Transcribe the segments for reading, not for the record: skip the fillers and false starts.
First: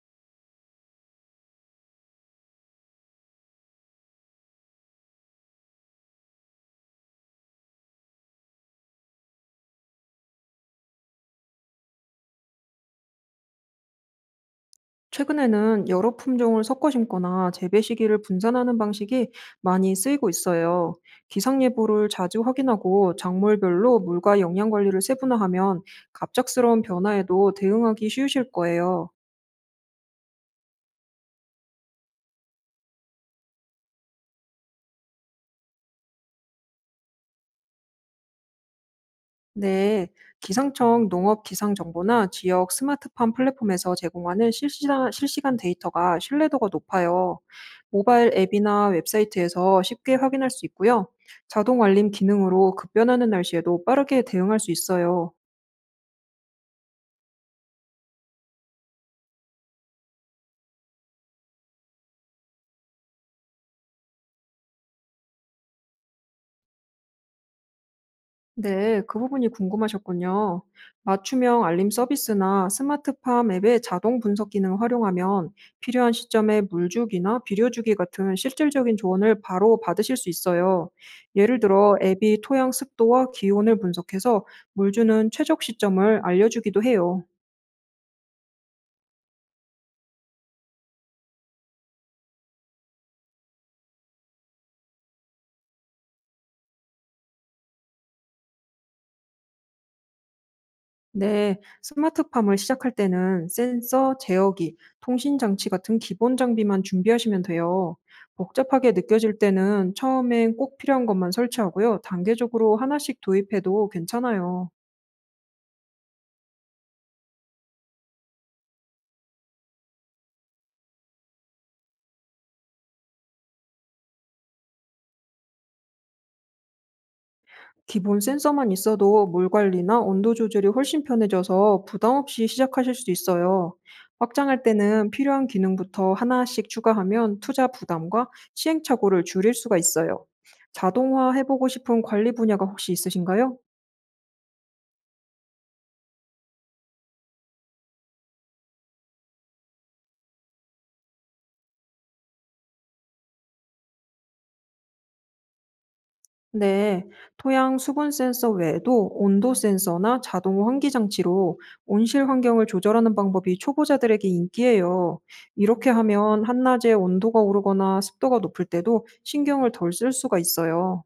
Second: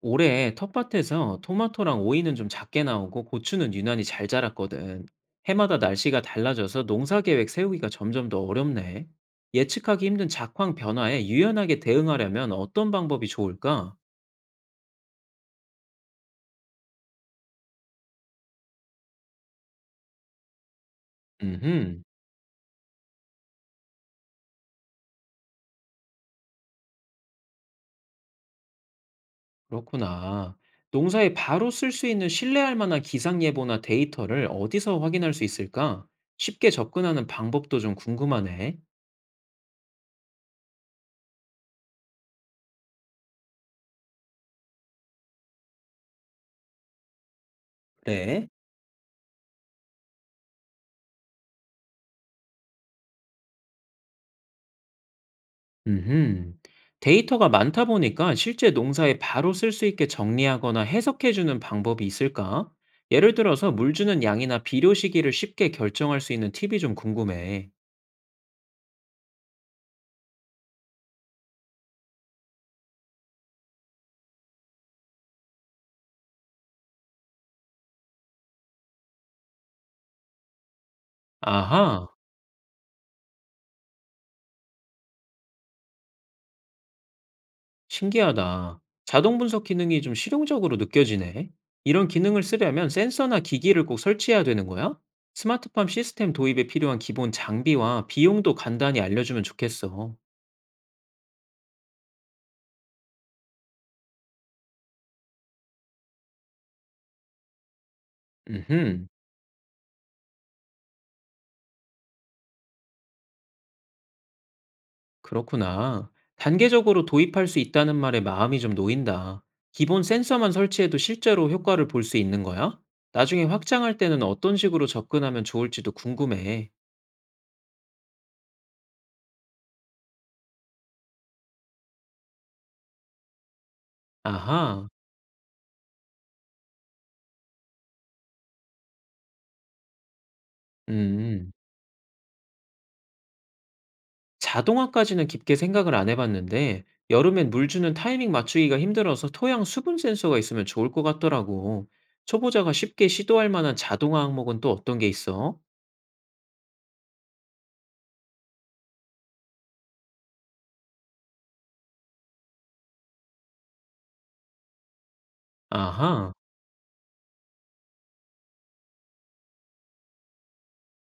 올해 텃밭에서 토마토랑 오이는 좀 작게 나오고 고추는 유난히 잘 자랐거든. 해마다 날씨가 달라져서 농사 계획 세우기가 점점 더 어렵네. 예측하기 힘든 작황 변화에 유연하게 대응하려면 어떤 방법이 좋을까? 최근에는 여러 품종을 섞어 심거나 재배 시기를 분산하는 방식이 많이 쓰이고 있어요. 음, 기상예보를 자주 확인하고 작물별로 물과 영양 관리를 세분화하면 갑작스러운 변화에도 대응하기 쉬우실 거예요. 그렇구나. 농사에 바로 쓸 수 있는 신뢰할 만한 기상 예보나 데이터를 어디서 확인할 수 있을까? 쉽게 접근하는 방법도 좀 궁금하네. 네, 기상청 농업 기상 정보나 지역 스마트팜 플랫폼에서 제공하는 실시간 데이터가 신뢰도가 높아요. 모바일 그래. 앱이나 웹사이트에서 쉽게 확인할 수 있고요. 자동 알림 기능으로 급변하는 날씨에도 빠르게 대응할 수 있어요. 음흠. 데이터가 많다 보니까 실제 농사에 바로 쓸 수 있게 정리하거나 해석해주는 방법이 있을까? 예를 들어서 물 주는 양이나 비료 시기를 쉽게 결정할 수 있는 팁이 좀 궁금해. 네, 그 부분이 궁금하셨군요. 맞춤형 알림 서비스나 스마트팜 앱의 자동 분석 기능을 활용하면 필요한 시점에 물주기나 비료주기 같은 실질적인 조언을 바로 받으실 수 있어요. 예를 들어 아하, 앱이 토양 습도와 기온을 분석해서 물주는 최적 시점을 알려주기도 해요. 신기하다. 자동 분석 기능이 좀 실용적으로 느껴지네. 이런 기능을 쓰려면 센서나 기기를 꼭 설치해야 되는 거야? 스마트팜 시스템 도입에 필요한 기본 장비와 비용도 간단히 알려주면 좋겠어. 네, 스마트팜을 시작할 때는 센서, 제어기, 통신 장치 같은 기본 장비만 준비하시면 돼요. 복잡하게 음흠. 느껴질 때는 처음엔 꼭 필요한 것만 설치하고요. 단계적으로 하나씩 도입해도 괜찮아요. 그렇구나. 단계적으로 도입할 수 있다는 말에 마음이 좀 놓인다. 기본 센서만 설치해도 실제로 효과를 볼 수 있는 거야? 나중에 확장할 때는 어떤 식으로 접근하면 좋을지도 궁금해. 기본 센서만 있어도 물 관리나 온도 조절이 훨씬 편해져서 부담 없이 시작하실 수 있어요. 확장할 아하, 때는 필요한 기능부터 하나씩 추가하면 투자 부담과 시행착오를 줄일 수가 있어요. 자동화 음. 해보고 싶은 관리 분야가 혹시 있으신가요? 자동화까지는 깊게 생각을 안 해봤는데, 여름엔 물 주는 타이밍 맞추기가 힘들어서 토양 수분 센서가 있으면 좋을 것 같더라고. 초보자가 쉽게 시도할 만한 자동화 항목은 또 어떤 게 있어? 네, 토양 수분 센서 외에도 온도 센서나 자동 환기 장치로 온실 환경을 조절하는 방법이 초보자들에게 인기예요. 이렇게 아하. 하면 한낮에 온도가 오르거나 습도가 높을 때도 신경을 덜 쓸 수가 있어요.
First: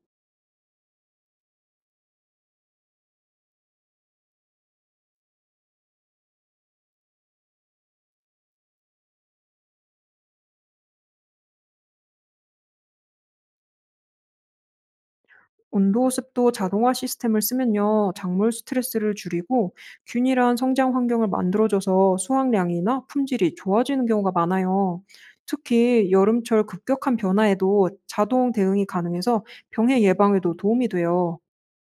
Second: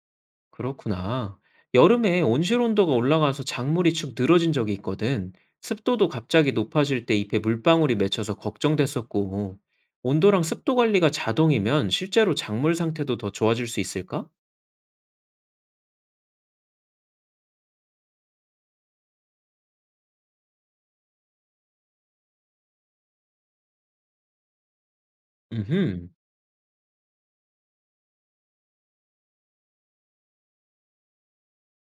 그렇구나. 여름에 온실 온도가 올라가서 작물이 축 늘어진 적이 있거든. 습도도 갑자기 높아질 때 잎에 물방울이 맺혀서 걱정됐었고, 온도랑 습도 관리가 자동이면 실제로 작물 상태도 더 좋아질 수 있을까? 온도 습도 자동화 시스템을 쓰면요, 작물 스트레스를 줄이고 균일한 성장 환경을 만들어줘서 수확량이나 품질이 좋아지는 경우가 많아요. 음, 특히 여름철 급격한 변화에도 자동 대응이 가능해서 병해 예방에도 도움이 돼요.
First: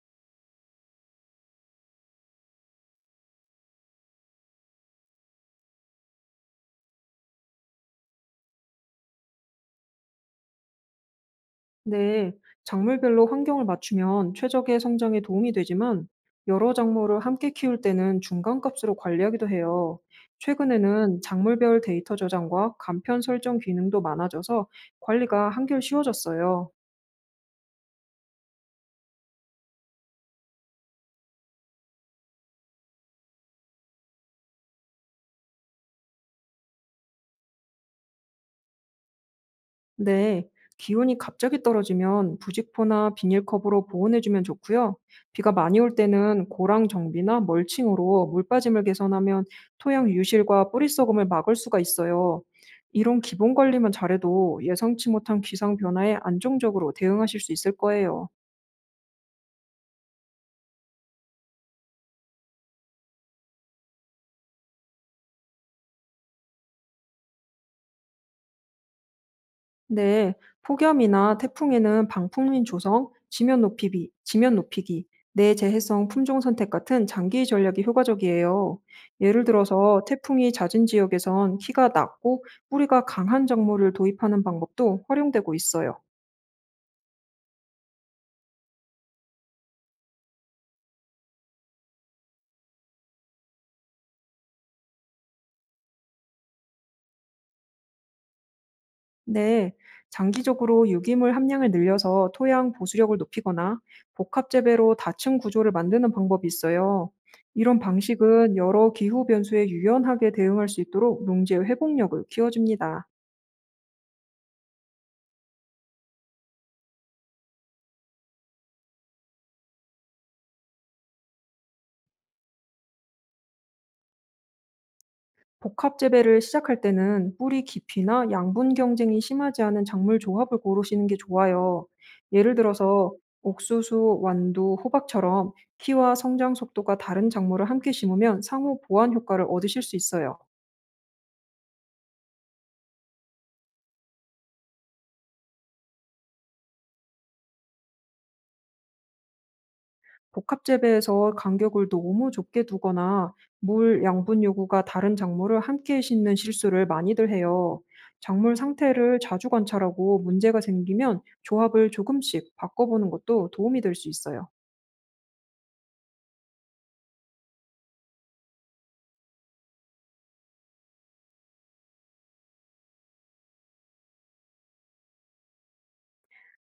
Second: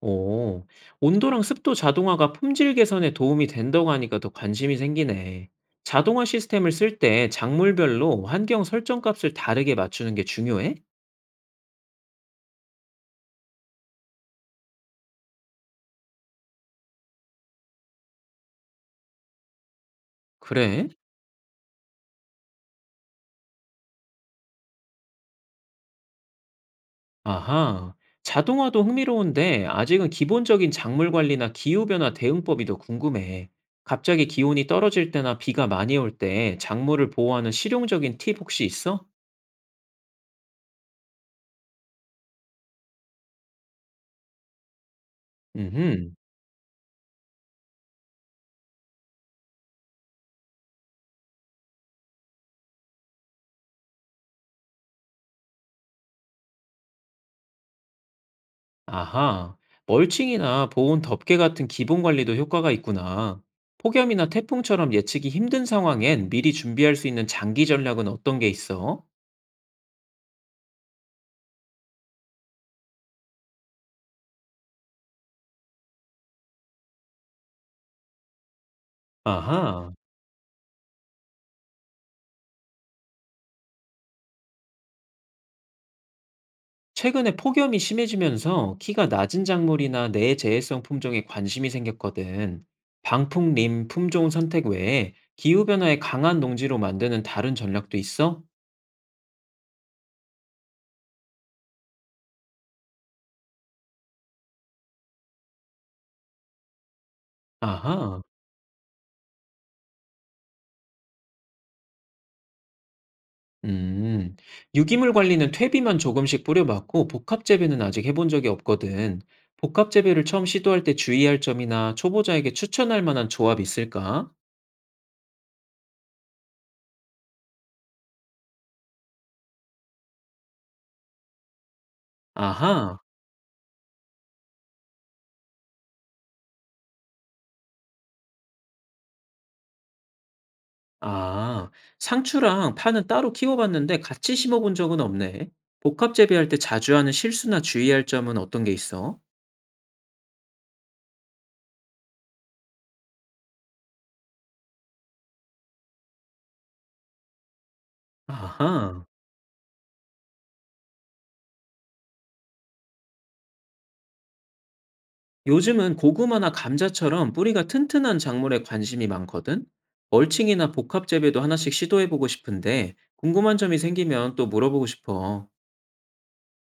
오, 온도랑 습도 자동화가 품질 개선에 도움이 된다고 하니까 더 관심이 생기네. 자동화 시스템을 쓸 때 작물별로 환경 설정 값을 다르게 맞추는 게 중요해? 네, 작물별로 환경을 맞추면 최적의 성장에 도움이 되지만 여러 작물을 함께 키울 때는 중간값으로 관리하기도 해요. 그래? 최근에는 작물별 데이터 저장과 간편 설정 기능도 많아져서 관리가 한결 쉬워졌어요. 아하. 자동화도 흥미로운데 아직은 기본적인 작물 관리나 기후변화 대응법이 더 궁금해. 갑자기 기온이 떨어질 때나 비가 많이 올 때 작물을 보호하는 실용적인 팁 혹시 있어? 네, 기온이 갑자기 떨어지면 부직포나 비닐컵으로 보온해주면 좋고요. 비가 많이 올 음흠. 때는 고랑 정비나 멀칭으로 물 빠짐을 개선하면 토양 유실과 뿌리 썩음을 막을 수가 있어요. 이런 기본 관리만 잘해도 예상치 못한 기상 변화에 안정적으로 대응하실 수 있을 거예요. 아하. 멀칭이나 보온 덮개 같은 기본 관리도 효과가 있구나. 폭염이나 태풍처럼 예측이 힘든 상황엔 미리 준비할 수 있는 장기 전략은 어떤 게 있어? 네, 폭염이나 태풍에는 방풍민 조성, 지면 높이기, 내재해성 품종 선택 같은 장기 전략이 효과적이에요. 예를 아하. 들어서 태풍이 잦은 지역에선 키가 낮고 뿌리가 강한 작물을 도입하는 방법도 활용되고 있어요. 최근에 폭염이 심해지면서 키가 낮은 작물이나 내재해성 품종에 관심이 생겼거든. 방풍림 품종 선택 외에 기후변화에 강한 농지로 만드는 다른 전략도 있어? 네, 장기적으로 유기물 함량을 늘려서 토양 보수력을 높이거나 복합 재배로 다층 구조를 만드는 방법이 있어요. 이런 아하, 방식은 여러 기후 변수에 유연하게 대응할 수 있도록 농지의 회복력을 키워줍니다. 음. 유기물 관리는 퇴비만 조금씩 뿌려봤고 복합재배는 아직 해본 적이 없거든. 복합재배를 처음 시도할 때 주의할 점이나 초보자에게 추천할 만한 조합 있을까? 복합 재배를 시작할 때는 뿌리 깊이나 양분 경쟁이 심하지 않은 작물 조합을 고르시는 게 좋아요. 예를 아하. 들어서 옥수수, 완두, 호박처럼 키와 성장 속도가 다른 작물을 함께 심으면 상호 보완 효과를 얻으실 수 있어요. 아, 상추랑 파는 따로 키워봤는데 같이 심어본 적은 없네. 복합 재배할 때 자주 하는 실수나 주의할 점은 어떤 게 있어? 복합 재배에서 간격을 너무 좁게 두거나 물 양분 요구가 다른 작물을 함께 심는 실수를 많이들 해요. 작물 아하, 상태를 자주 관찰하고 문제가 생기면 조합을 조금씩 바꿔보는 것도 도움이 될 수 있어요. 요즘은 고구마나 감자처럼 뿌리가 튼튼한 작물에 관심이 많거든? 멀칭이나 복합 재배도 하나씩 시도해보고 싶은데 궁금한 점이 생기면 또 물어보고 싶어.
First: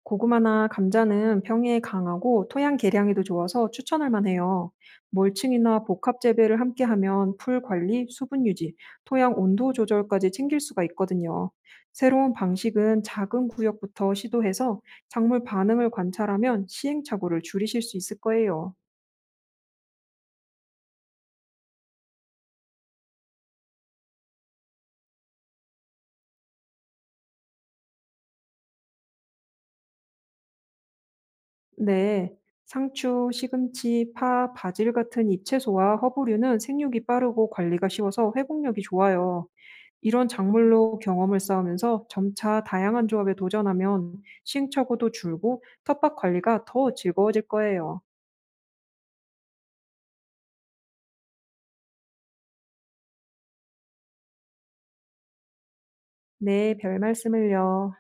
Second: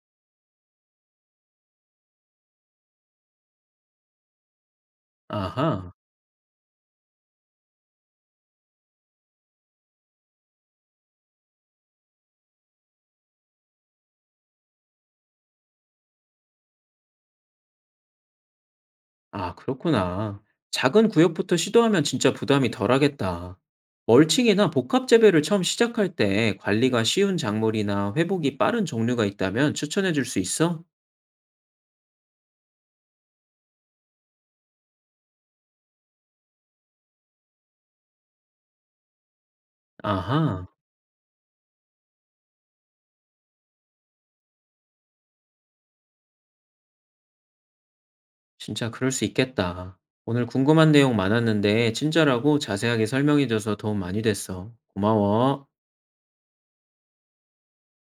고구마나 감자는 평해에 강하고 토양 개량에도 좋아서 추천할 만해요. 멀칭이나 아하. 복합 재배를 함께 하면 풀 관리, 수분 유지, 토양 온도 조절까지 챙길 수가 있거든요. 새로운 방식은 작은 구역부터 시도해서 작물 반응을 관찰하면 시행착오를 줄이실 수 있을 거예요. 아, 그렇구나. 작은 구역부터 시도하면 진짜 부담이 덜하겠다. 멀칭이나 복합 재배를 처음 시작할 때 관리가 쉬운 작물이나 회복이 빠른 종류가 있다면 추천해 줄 수 있어? 네, 상추, 시금치, 파, 바질 같은 잎채소와 허브류는 생육이 빠르고 관리가 쉬워서 회복력이 좋아요. 이런 아하, 작물로 경험을 쌓으면서 점차 다양한 조합에 도전하면 시행착오도 줄고 텃밭 관리가 더 즐거워질 거예요. 진짜 그럴 수 있겠다. 오늘 궁금한 내용 많았는데 친절하고 자세하게 설명해줘서 도움 많이 됐어. 고마워. 네, 별 말씀을요.